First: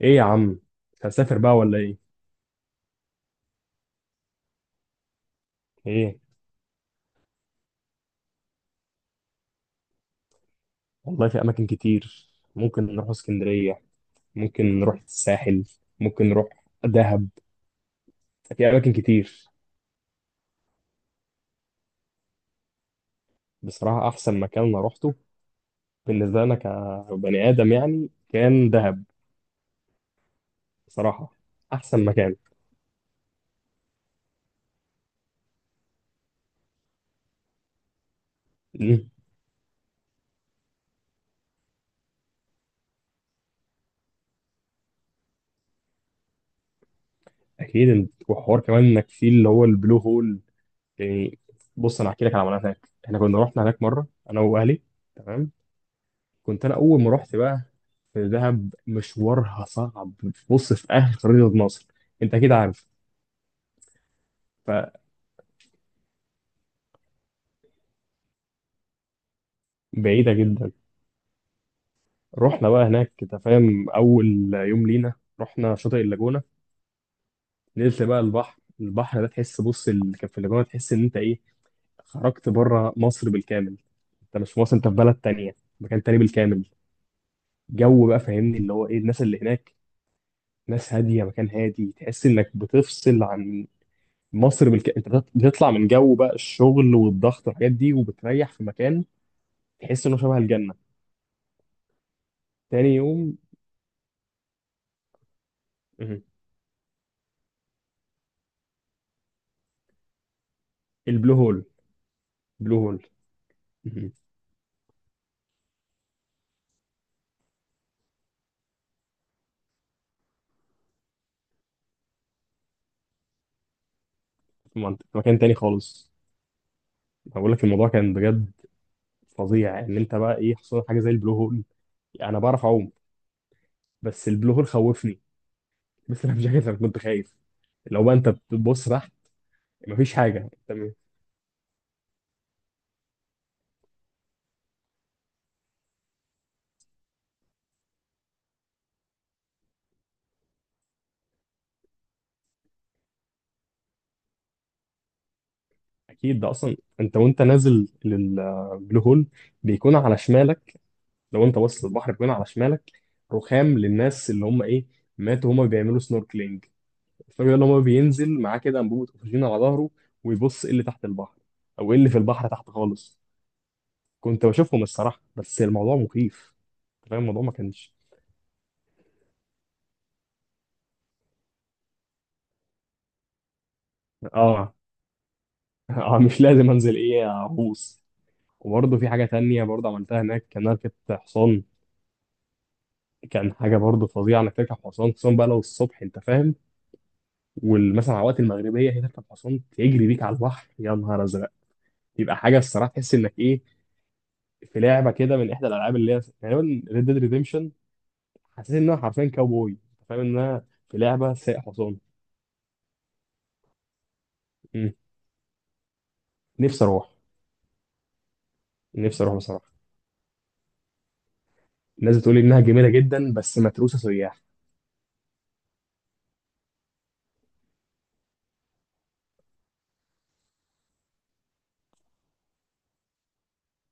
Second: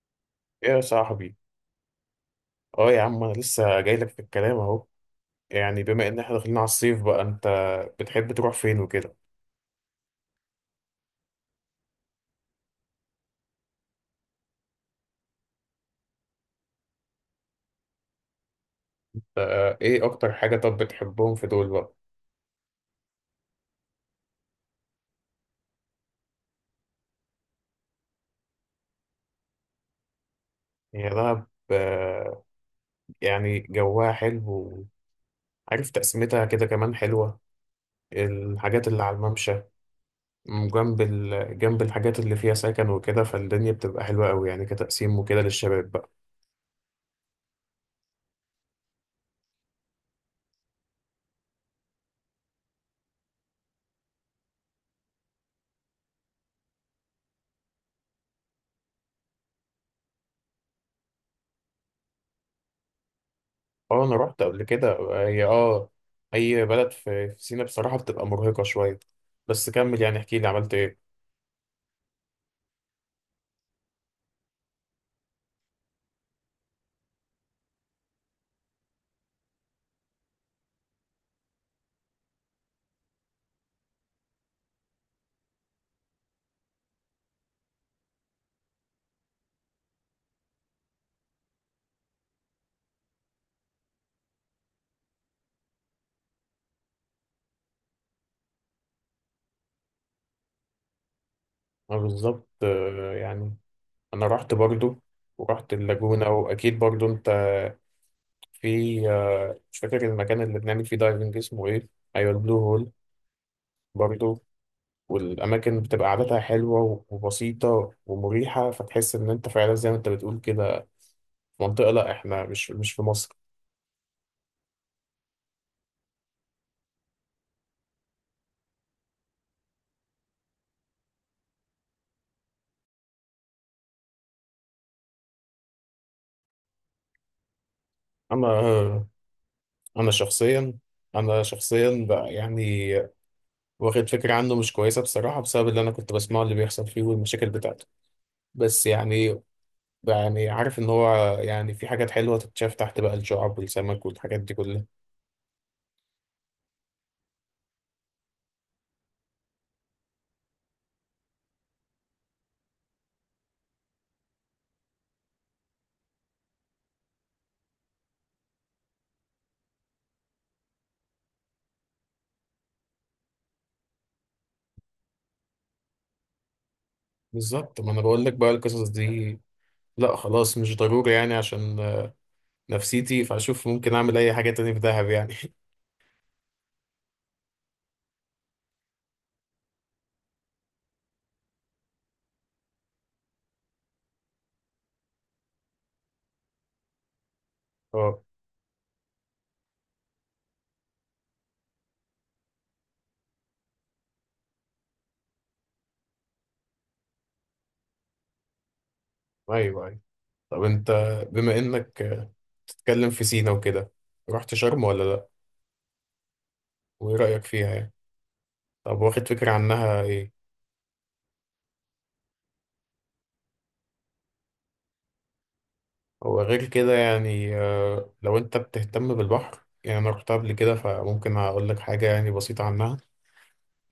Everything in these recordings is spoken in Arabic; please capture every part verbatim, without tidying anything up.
ايه يا عم. ايه يا مش صاحبي. هنسافر بقى ولا ايه؟ اه يا عم، انا لسه جاي لك في الكلام اهو. يعني بما ايه ان احنا داخلين على الصيف بقى، انت بتحب تروح فين وكده؟ والله، في اماكن كتير. ممكن نروح اسكندرية، ممكن نروح الساحل، ممكن نروح دهب. في اماكن آه، كتير. آه، ايه اكتر حاجة طب بتحبهم في دول بقى؟ بصراحة احسن مكان انا روحته بالنسبة لنا كبني ادم يعني كان دهب. هي بصراحة دهب، احسن مكان. آه، يعني جواها حلو، وعارف تقسيمتها كده كمان حلوة. الحاجات اللي مم. على الممشى، م- جنب ال... جنب الحاجات اللي فيها سكن وكده، فالدنيا بتبقى حلوة قوي يعني كتقسيم وكده للشباب بقى. اكيد إن- وحوار كمان انك في اللي هو البلو هول يعني. بص، انا هحكي لك على عملنا هناك، احنا كنا رحنا هناك مرة انا واهلي. تمام، كنت انا اول ما رحت بقى في دهب مشوارها صعب. بص، في اهل خريطة مصر انت اكيد عارف، اه انا رحت قبل كده. هي اه، اي بلد في في سينا بصراحه بتبقى مرهقه شويه. بس كمل يعني، فبعيدة احكي لي جدا. عملت ايه. رحنا بقى هناك، انت فاهم، اول يوم لينا رحنا شاطئ اللاجونة. نزلت بقى البحر البحر ده تحس، بص اللي كان في اللاجونة تحس ان انت ايه، خرجت بره مصر بالكامل. انت مش في مصر، انت في بلد تانية، مكان تاني بالكامل. جو بقى، فاهمني، اللي هو ايه، الناس اللي هناك ناس هادية، مكان هادي، تحس انك بتفصل عن مصر بالك... انت بت- بتطلع من جو بقى الشغل والضغط والحاجات دي وبتريح في مكان تحس انه شبه الجنه. انا بالظبط، تاني آه، يوم. يعني انا رحت برضو، ورحت مه. اللاجونه، واكيد برضو انت في، آه، مش فاكر المكان اللي بنعمل فيه البلو دايفنج هول. اسمه ايه. ايوه، البلو بلو هول. هول. مه. برضو، والاماكن بتبقى قعدتها حلوه وبسيطه ومريحه، فتحس ان انت فعلا زي ما انت بتقول كده، في منطقه، لا احنا مش مش في مصر. في منطقة، في مكان تاني خالص. أنا بقول لك الموضوع كان بجد فظيع، ان انت بقى ايه حصل لك حاجه زي البلو هول. انا بعرف اعوم بس البلو هول خوفني. بس انا مش عارف، انا كنت خايف لو بقى انت بتبص انا تحت انا مفيش حاجه، انت شخصيا، م- انا شخصيا بقى يعني واخد فكرة عنه مش كويسة بصراحة، بسبب اللي أنا كنت بسمعه اللي بيحصل فيه والمشاكل بتاعته. بس يعني، يعني عارف إن هو يعني في حاجات حلوة تتشاف تحت بقى، الشعب والسمك والحاجات دي كلها. اكيد ده اصلا انت وانت نازل للبلو هول بيكون على شمالك. لو انت باصص للبحر كمان على شمالك، رخام للناس اللي هم ايه ماتوا، هم بيعملوا سنوركلينج. الفرق ان هو بينزل معاه كده انبوبه اكسجين على ظهره ويبص ايه اللي تحت البحر، او ايه اللي في البحر تحت خالص. كنت بشوفهم الصراحه، بس الموضوع مخيف. أنت فاهم الموضوع ما بالظبط، ما كانش أنا بقول لك بقى القصص دي. لا خلاص، مش ضروري يعني، عشان آه، نفسيتي، فأشوف ممكن أعمل أي حاجة تاني اه. في دهب يعني اه، مش لازم انزل ايه اغوص. وبرضه في حاجه تانية برضه عملتها هناك، كان ركبت حصان. كان حاجه برضه فظيعه انك تركب حصان، خصوصا بقى لو الصبح، انت فاهم. ومثلا أه، على وقت المغربيه هي تركب حصان تجري بيك على البحر، يا نهار ازرق. يبقى حاجه الصراحه تحس انك ايه، في لعبه كده من احدى الالعاب اللي هي غالبا ريد ديد ريديمشن. حسيت انها حرفيا كاوبوي، أيوه أيوه. فاهم طب انها أنت، في لعبه بما سايق حصان. إنك آه، تتكلم في سينا وكده، رحت شرم مم. ولا لأ؟ نفسي اروح وإيه رأيك فيها يعني؟ طب نفسي واخد اروح فكرة بصراحه. عنها إيه؟ الناس بتقول انها جميله جدا بس متروسه سياح. وغير كده يعني، آه، لو انت بتهتم بالبحر يعني، انا رحت قبل كده فممكن اقول لك حاجة يعني بسيطة عنها.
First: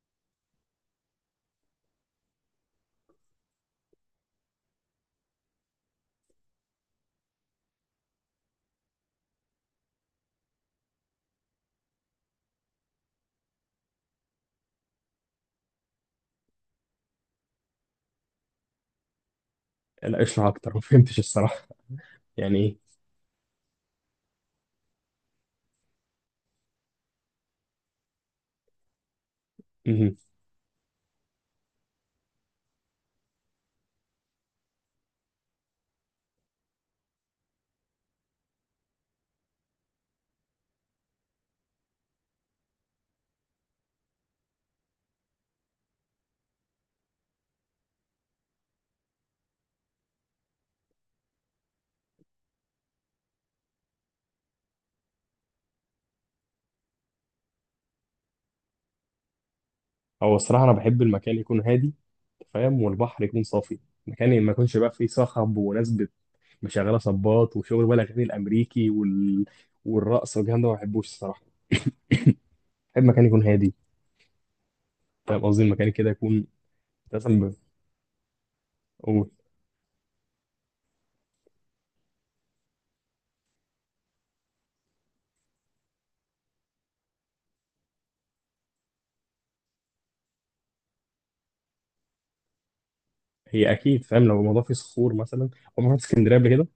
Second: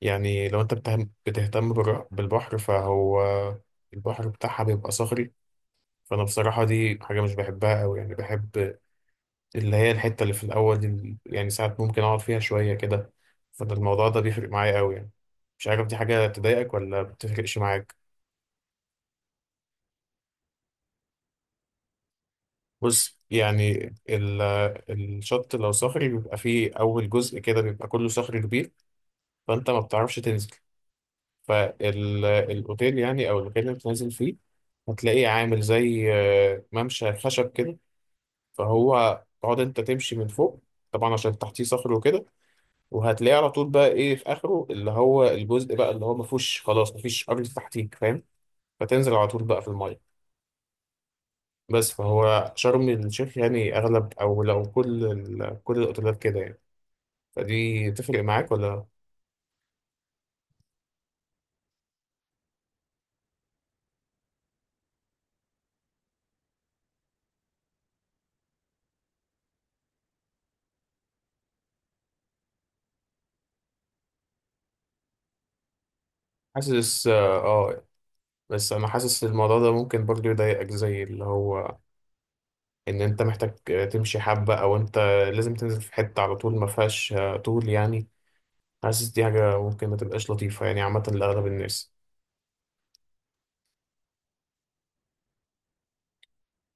يعني لو انت بتهم- بتهتم بالر- بالبحر، فهو البحر بتاعها بيبقى صخري. فانا بصراحة دي حاجة مش بحبها قوي، يعني بحب اللي هي الحتة اللي في الاول، ال- يعني ساعات ممكن اقعد فيها شوية كده. فده الموضوع ده بيفرق معايا قوي يعني. مش عارف دي حاجة تضايقك ولا بتفرقش معاك. لا، اشرح اكتر. ما فهمتش الصراحه، يعني ايه؟ بص يعني، ال- الشط لو صخري بيبقى فيه أول جزء كده بيبقى كله صخر كبير، فانت ما بتعرفش مم. تنزل. فالاوتيل يعني، او المكان اللي بتنزل فيه، هتلاقيه عامل زي آه، ممشى خشب كده، فهو تقعد انت تمشي من فوق، طبعا عشان تحتيه صخر وكده. وهتلاقيه على طول بقى ايه، في اخره اللي هو الجزء بقى اللي هو ما فيهوش خلاص، ما فيش ارض تحتيك فاهم، فتنزل على طول بقى في الميه. بس فهو شرم الشيخ يعني اغلب، او لو كل ال- كل الاوتيلات كده يعني. فدي تفرق معاك ولا؟ هو الصراحه انا بحب المكان يكون هادي، فاهم، والبحر يكون صافي. مكان ما يكونش بقى فيه صخب وناس بت- مشغله صباط وشغل بقى الاغاني الامريكي وال... والرقص والكلام ده ما بحبوش الصراحه. بحب مكان يكون هادي، فاهم قصدي، المكان كده يكون حاسس مثلا اه، ب- آه، بس انا حاسس أو- ان الموضوع ده ممكن برضه يضايقك، زي اللي هو ان انت محتاج تمشي حبة، او انت لازم تنزل في حتة على طول ما فيهاش آه، طول يعني. حاسس دي حاجة ممكن ما تبقاش لطيفة يعني عامة لأغلب الناس. هي اكيد، فاهم، لو الموضوع فيه صخور مثلا. عمرك رحت اسكندريه قبل كده؟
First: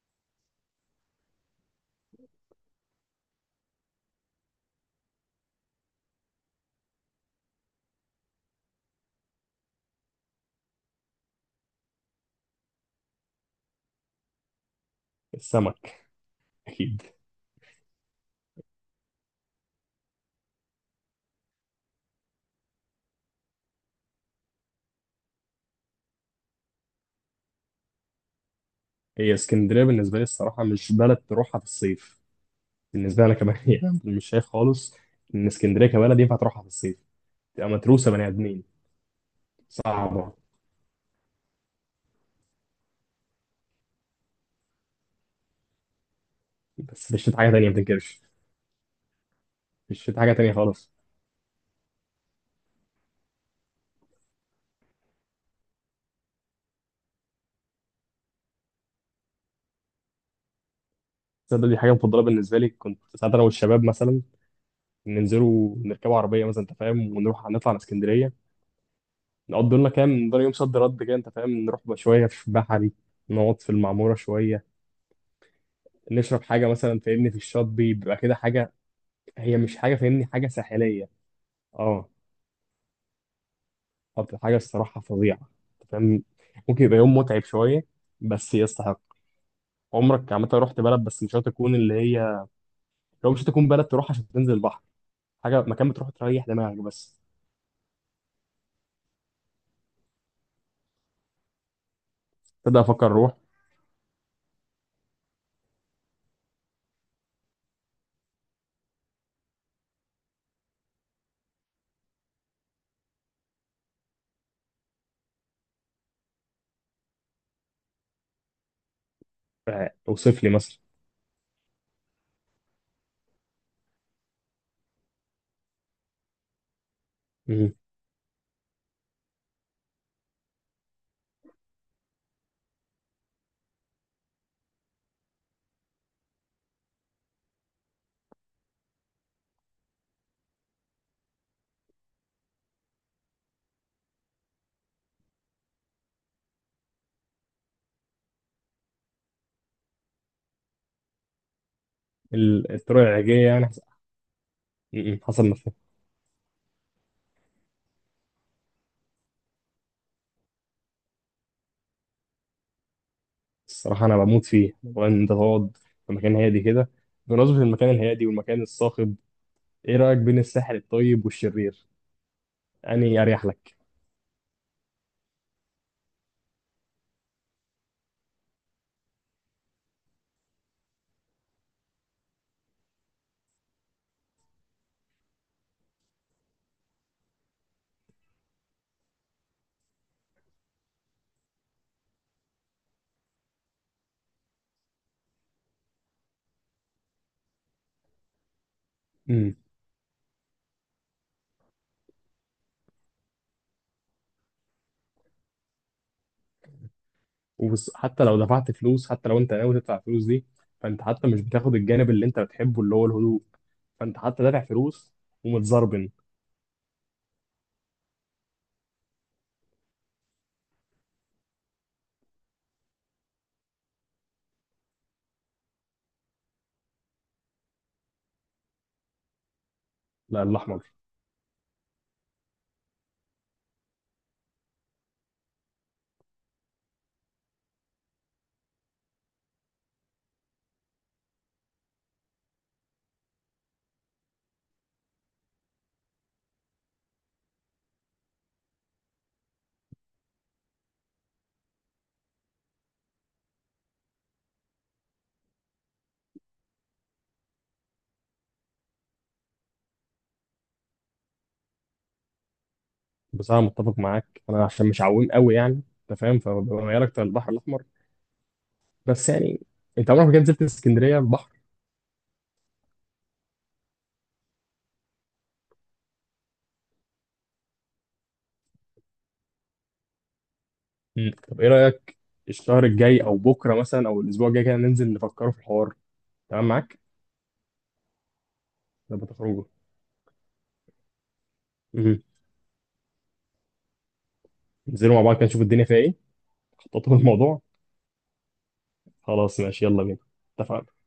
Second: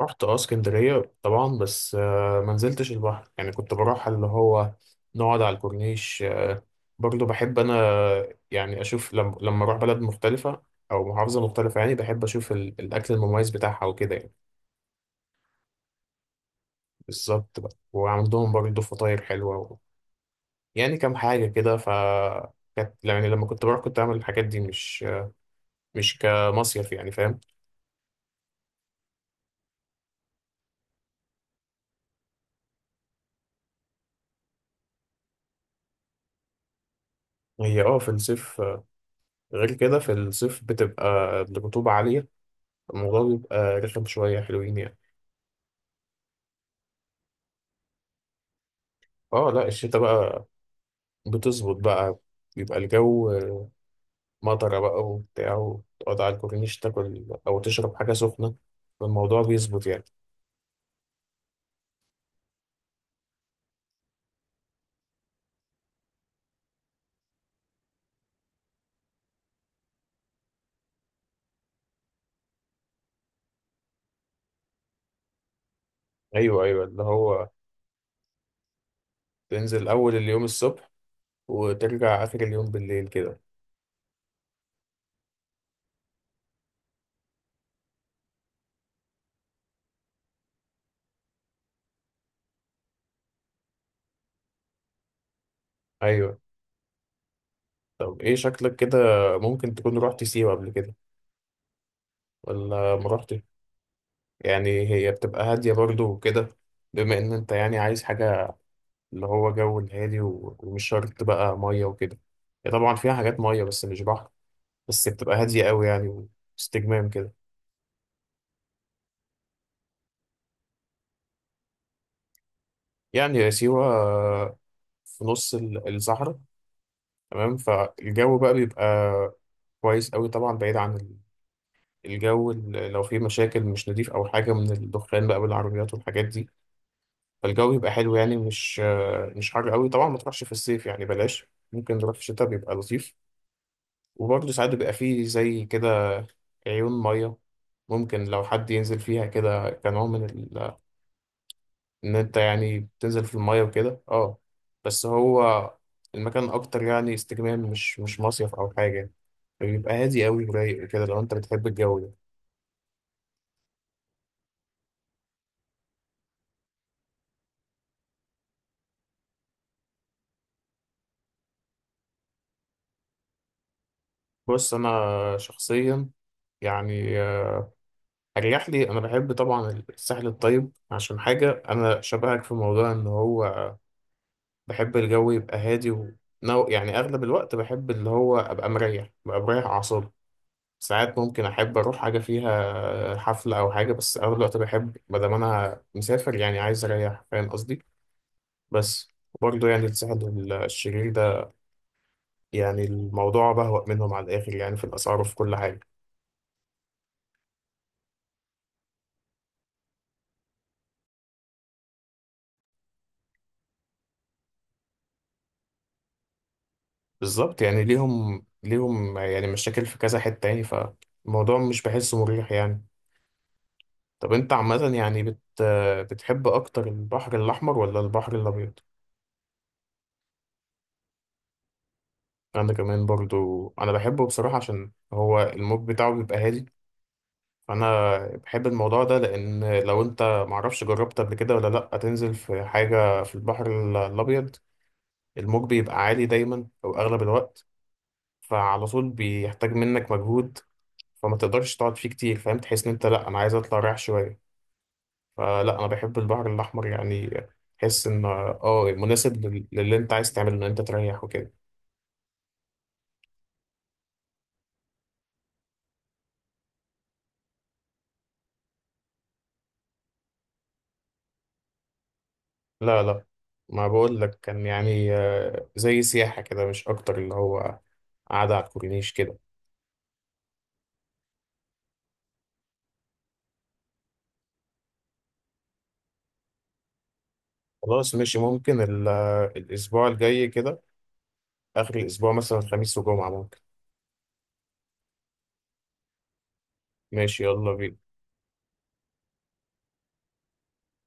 رحت اه اسكندرية طبعا، بس آه، ما نزلتش البحر يعني، كنت بروح اللي هو نقعد على الكورنيش. آه، برضه بحب انا يعني اشوف لما لما اروح بلد مختلفة، او محافظة مختلفة يعني، بحب اشوف ال- الاكل المميز بتاعها وكده يعني. السمك اكيد. بالظبط بقى، وعندهم برضه فطاير حلوة، يعني كام حاجة كده. ف كانت يعني لما كنت بروح، كنت أعمل الحاجات دي مش مش كمصيف يعني، فاهم. هي اسكندريه بالنسبه لي الصراحه مش بلد تروحها في الصيف، بالنسبه لي انا كمان، يعني مش شايف خالص ان اسكندريه كبلد ينفع تروحها في الصيف، تبقى هي اه في متروسه بني الصيف، ادمين. غير كده في صعبه. الصيف بتبقى الرطوبة عالية، الموضوع بيبقى رخم شوية حلوين يعني. بس في الشتاء حاجه تانيه ما تنكرش. اه لا، في الشتا الشتاء حاجه بقى تانيه خالص. بتظبط بقى. بيبقى الجو مطرة بقى وبتاع، وتقعد على الكورنيش تاكل أو تشرب حاجة سخنة، فالموضوع بيظبط يعني. تصدق دي حاجه مفضله بالنسبه لي، كنت ساعات انا والشباب مثلا ننزلوا نركبوا عربيه مثلا، انت فاهم، ونروح نطلع على اسكندريه. نقضي لنا كام، نقضي يوم صد رد كده، انت فاهم، نروح بقى شويه في بحري، نقعد في المعموره شويه، نشرب أيوه حاجه أيوه، مثلا، اللي فاهمني، في هو الشاطبي بيبقى كده حاجه. هي مش تنزل حاجه، أول فاهمني، اليوم حاجه الصبح، ساحليه. اه. وترجع آخر اليوم بالليل كده. طب حاجه الصراحه فظيعه، انت فاهم، ممكن يبقى يوم متعب شويه بس يستحق. عمرك عامه رحت بلد بس مش هتكون اللي هي، لو مش هتكون بلد تروح عشان تنزل البحر، حاجه، مكان بتروح أيوه. تريح دماغك بس. طب ايه شكلك كده، ممكن تكون رحت سيوة قبل كده، تبدا ولا ما افكر رحت؟ روح. يعني هي بتبقى هادية برضو وكده، بما ان انت يعني عايز حاجة اللي هو جو الهادي، و- ومش شرط بقى مية وكده. هي طبعا فيها حاجات مية، بس مش بحر. بس بتبقى هادية قوي يعني، واستجمام كده. آه، اوصف لي مثلا. يعني يا سيوة في نص ال- الصحراء تمام. مم. فالجو بقى بيبقى كويس قوي، طبعا بعيد عن ال- الجو ال- لو فيه مشاكل مش نضيف او حاجة، من الدخان بقى بالعربيات والحاجات دي. فالجو يبقى حلو يعني، مش مش حر قوي. طبعا ما تروحش في الصيف يعني بلاش، ممكن نروح في الشتاء بيبقى لطيف. وبرضه ساعات بيبقى فيه زي كده عيون مية، ممكن لو حد ينزل فيها كده كنوع من ال... ان انت ال- يعني الطرق بتنزل في العلاجيه المية يعني، حسب وكده، اه. بس حسب ما هو فهمت. المكان اكتر يعني استجمام، مش مش مصيف او حاجة. بيبقى هادي قوي ورايق وكده، لو انت بتحب الجو ده. الصراحة أنا بموت فيه، وإن أنت تقعد في مكان هادي كده. بمناسبة المكان الهادي والمكان الصاخب، إيه رأيك بين الساحل الطيب والشرير؟ أنهي أريح لك؟ بص انا شخصيا يعني، اريح لي انا بحب طبعا الساحل الطيب، عشان حاجه انا شبهك في موضوع ان هو بحب الجو يبقى هادي و... نو- يعني اغلب الوقت بحب اللي هو ابقى مريح، ابقى مريح اعصابي. ساعات ممكن احب اروح حاجه فيها حفله او حاجه، بس اغلب الوقت بحب ما دام انا مسافر يعني عايز اريح، فاهم قصدي. بس امم برضه يعني الساحل الشرير ده يعني الموضوع بهوأ منهم على الاخر يعني، في الاسعار وفي كل حاجه. وحتى لو دفعت فلوس، حتى لو أنت ناوي تدفع فلوس دي، فأنت حتى مش بتاخد الجانب اللي أنت بتحبه اللي هو الهدوء، فأنت حتى دافع فلوس، ومتزربن. بالظبط، يعني ليهم ليهم يعني مشاكل في كذا حتة يعني، فالموضوع مش بحسه مريح يعني. طب انت عامة يعني بت بتحب اكتر البحر الاحمر ولا البحر الابيض؟ لا، الأحمر. انا كمان برضو، انا بحبه بصراحة عشان هو الموج بتاعه بيبقى هادي. فانا بحب الموضوع ده، لان لو انت، معرفش جربت قبل كده ولا لا، تنزل في حاجة في البحر ال- الابيض، الموج بيبقى عالي دايما او اغلب الوقت، فعلى طول بيحتاج منك مجهود، فما تقدرش تقعد فيه كتير، فاهم، تحس ان انت لا، انا عايز اطلع رايح شويه. فلا، انا بحب البحر الاحمر يعني، تحس ان اه مناسب لل- للي انت عايز تعمله، ان انت تريح وكده. بصراحة متفق معاك أنا، عشان مش عويم قوي يعني، أنت فاهم، فببقى ميال أكتر للبحر الأحمر. بس يعني أنت عمرك ما كنت نزلت اسكندرية؟ لا لا، ما بقول لك كان يعني آه، زي سياحه كده مش اكتر، اللي هو قاعده على الكورنيش كده. مم. طب ايه رأيك، الشهر الجاي او بكره مثلا او الاسبوع الجاي كده ننزل نفكروا في الحوار؟ تمام معاك؟ خلاص ماشي، ممكن ال- نبقى آه، تخرجوا. الاسبوع الجاي كده، اخر مم. الاسبوع مثلا خميس وجمعه ممكن. ننزلوا مع بعض كده نشوف الدنيا فيها ايه، نخططوا ماشي الموضوع. يلا بينا. خلاص ماشي، يلا بينا. اتفقنا.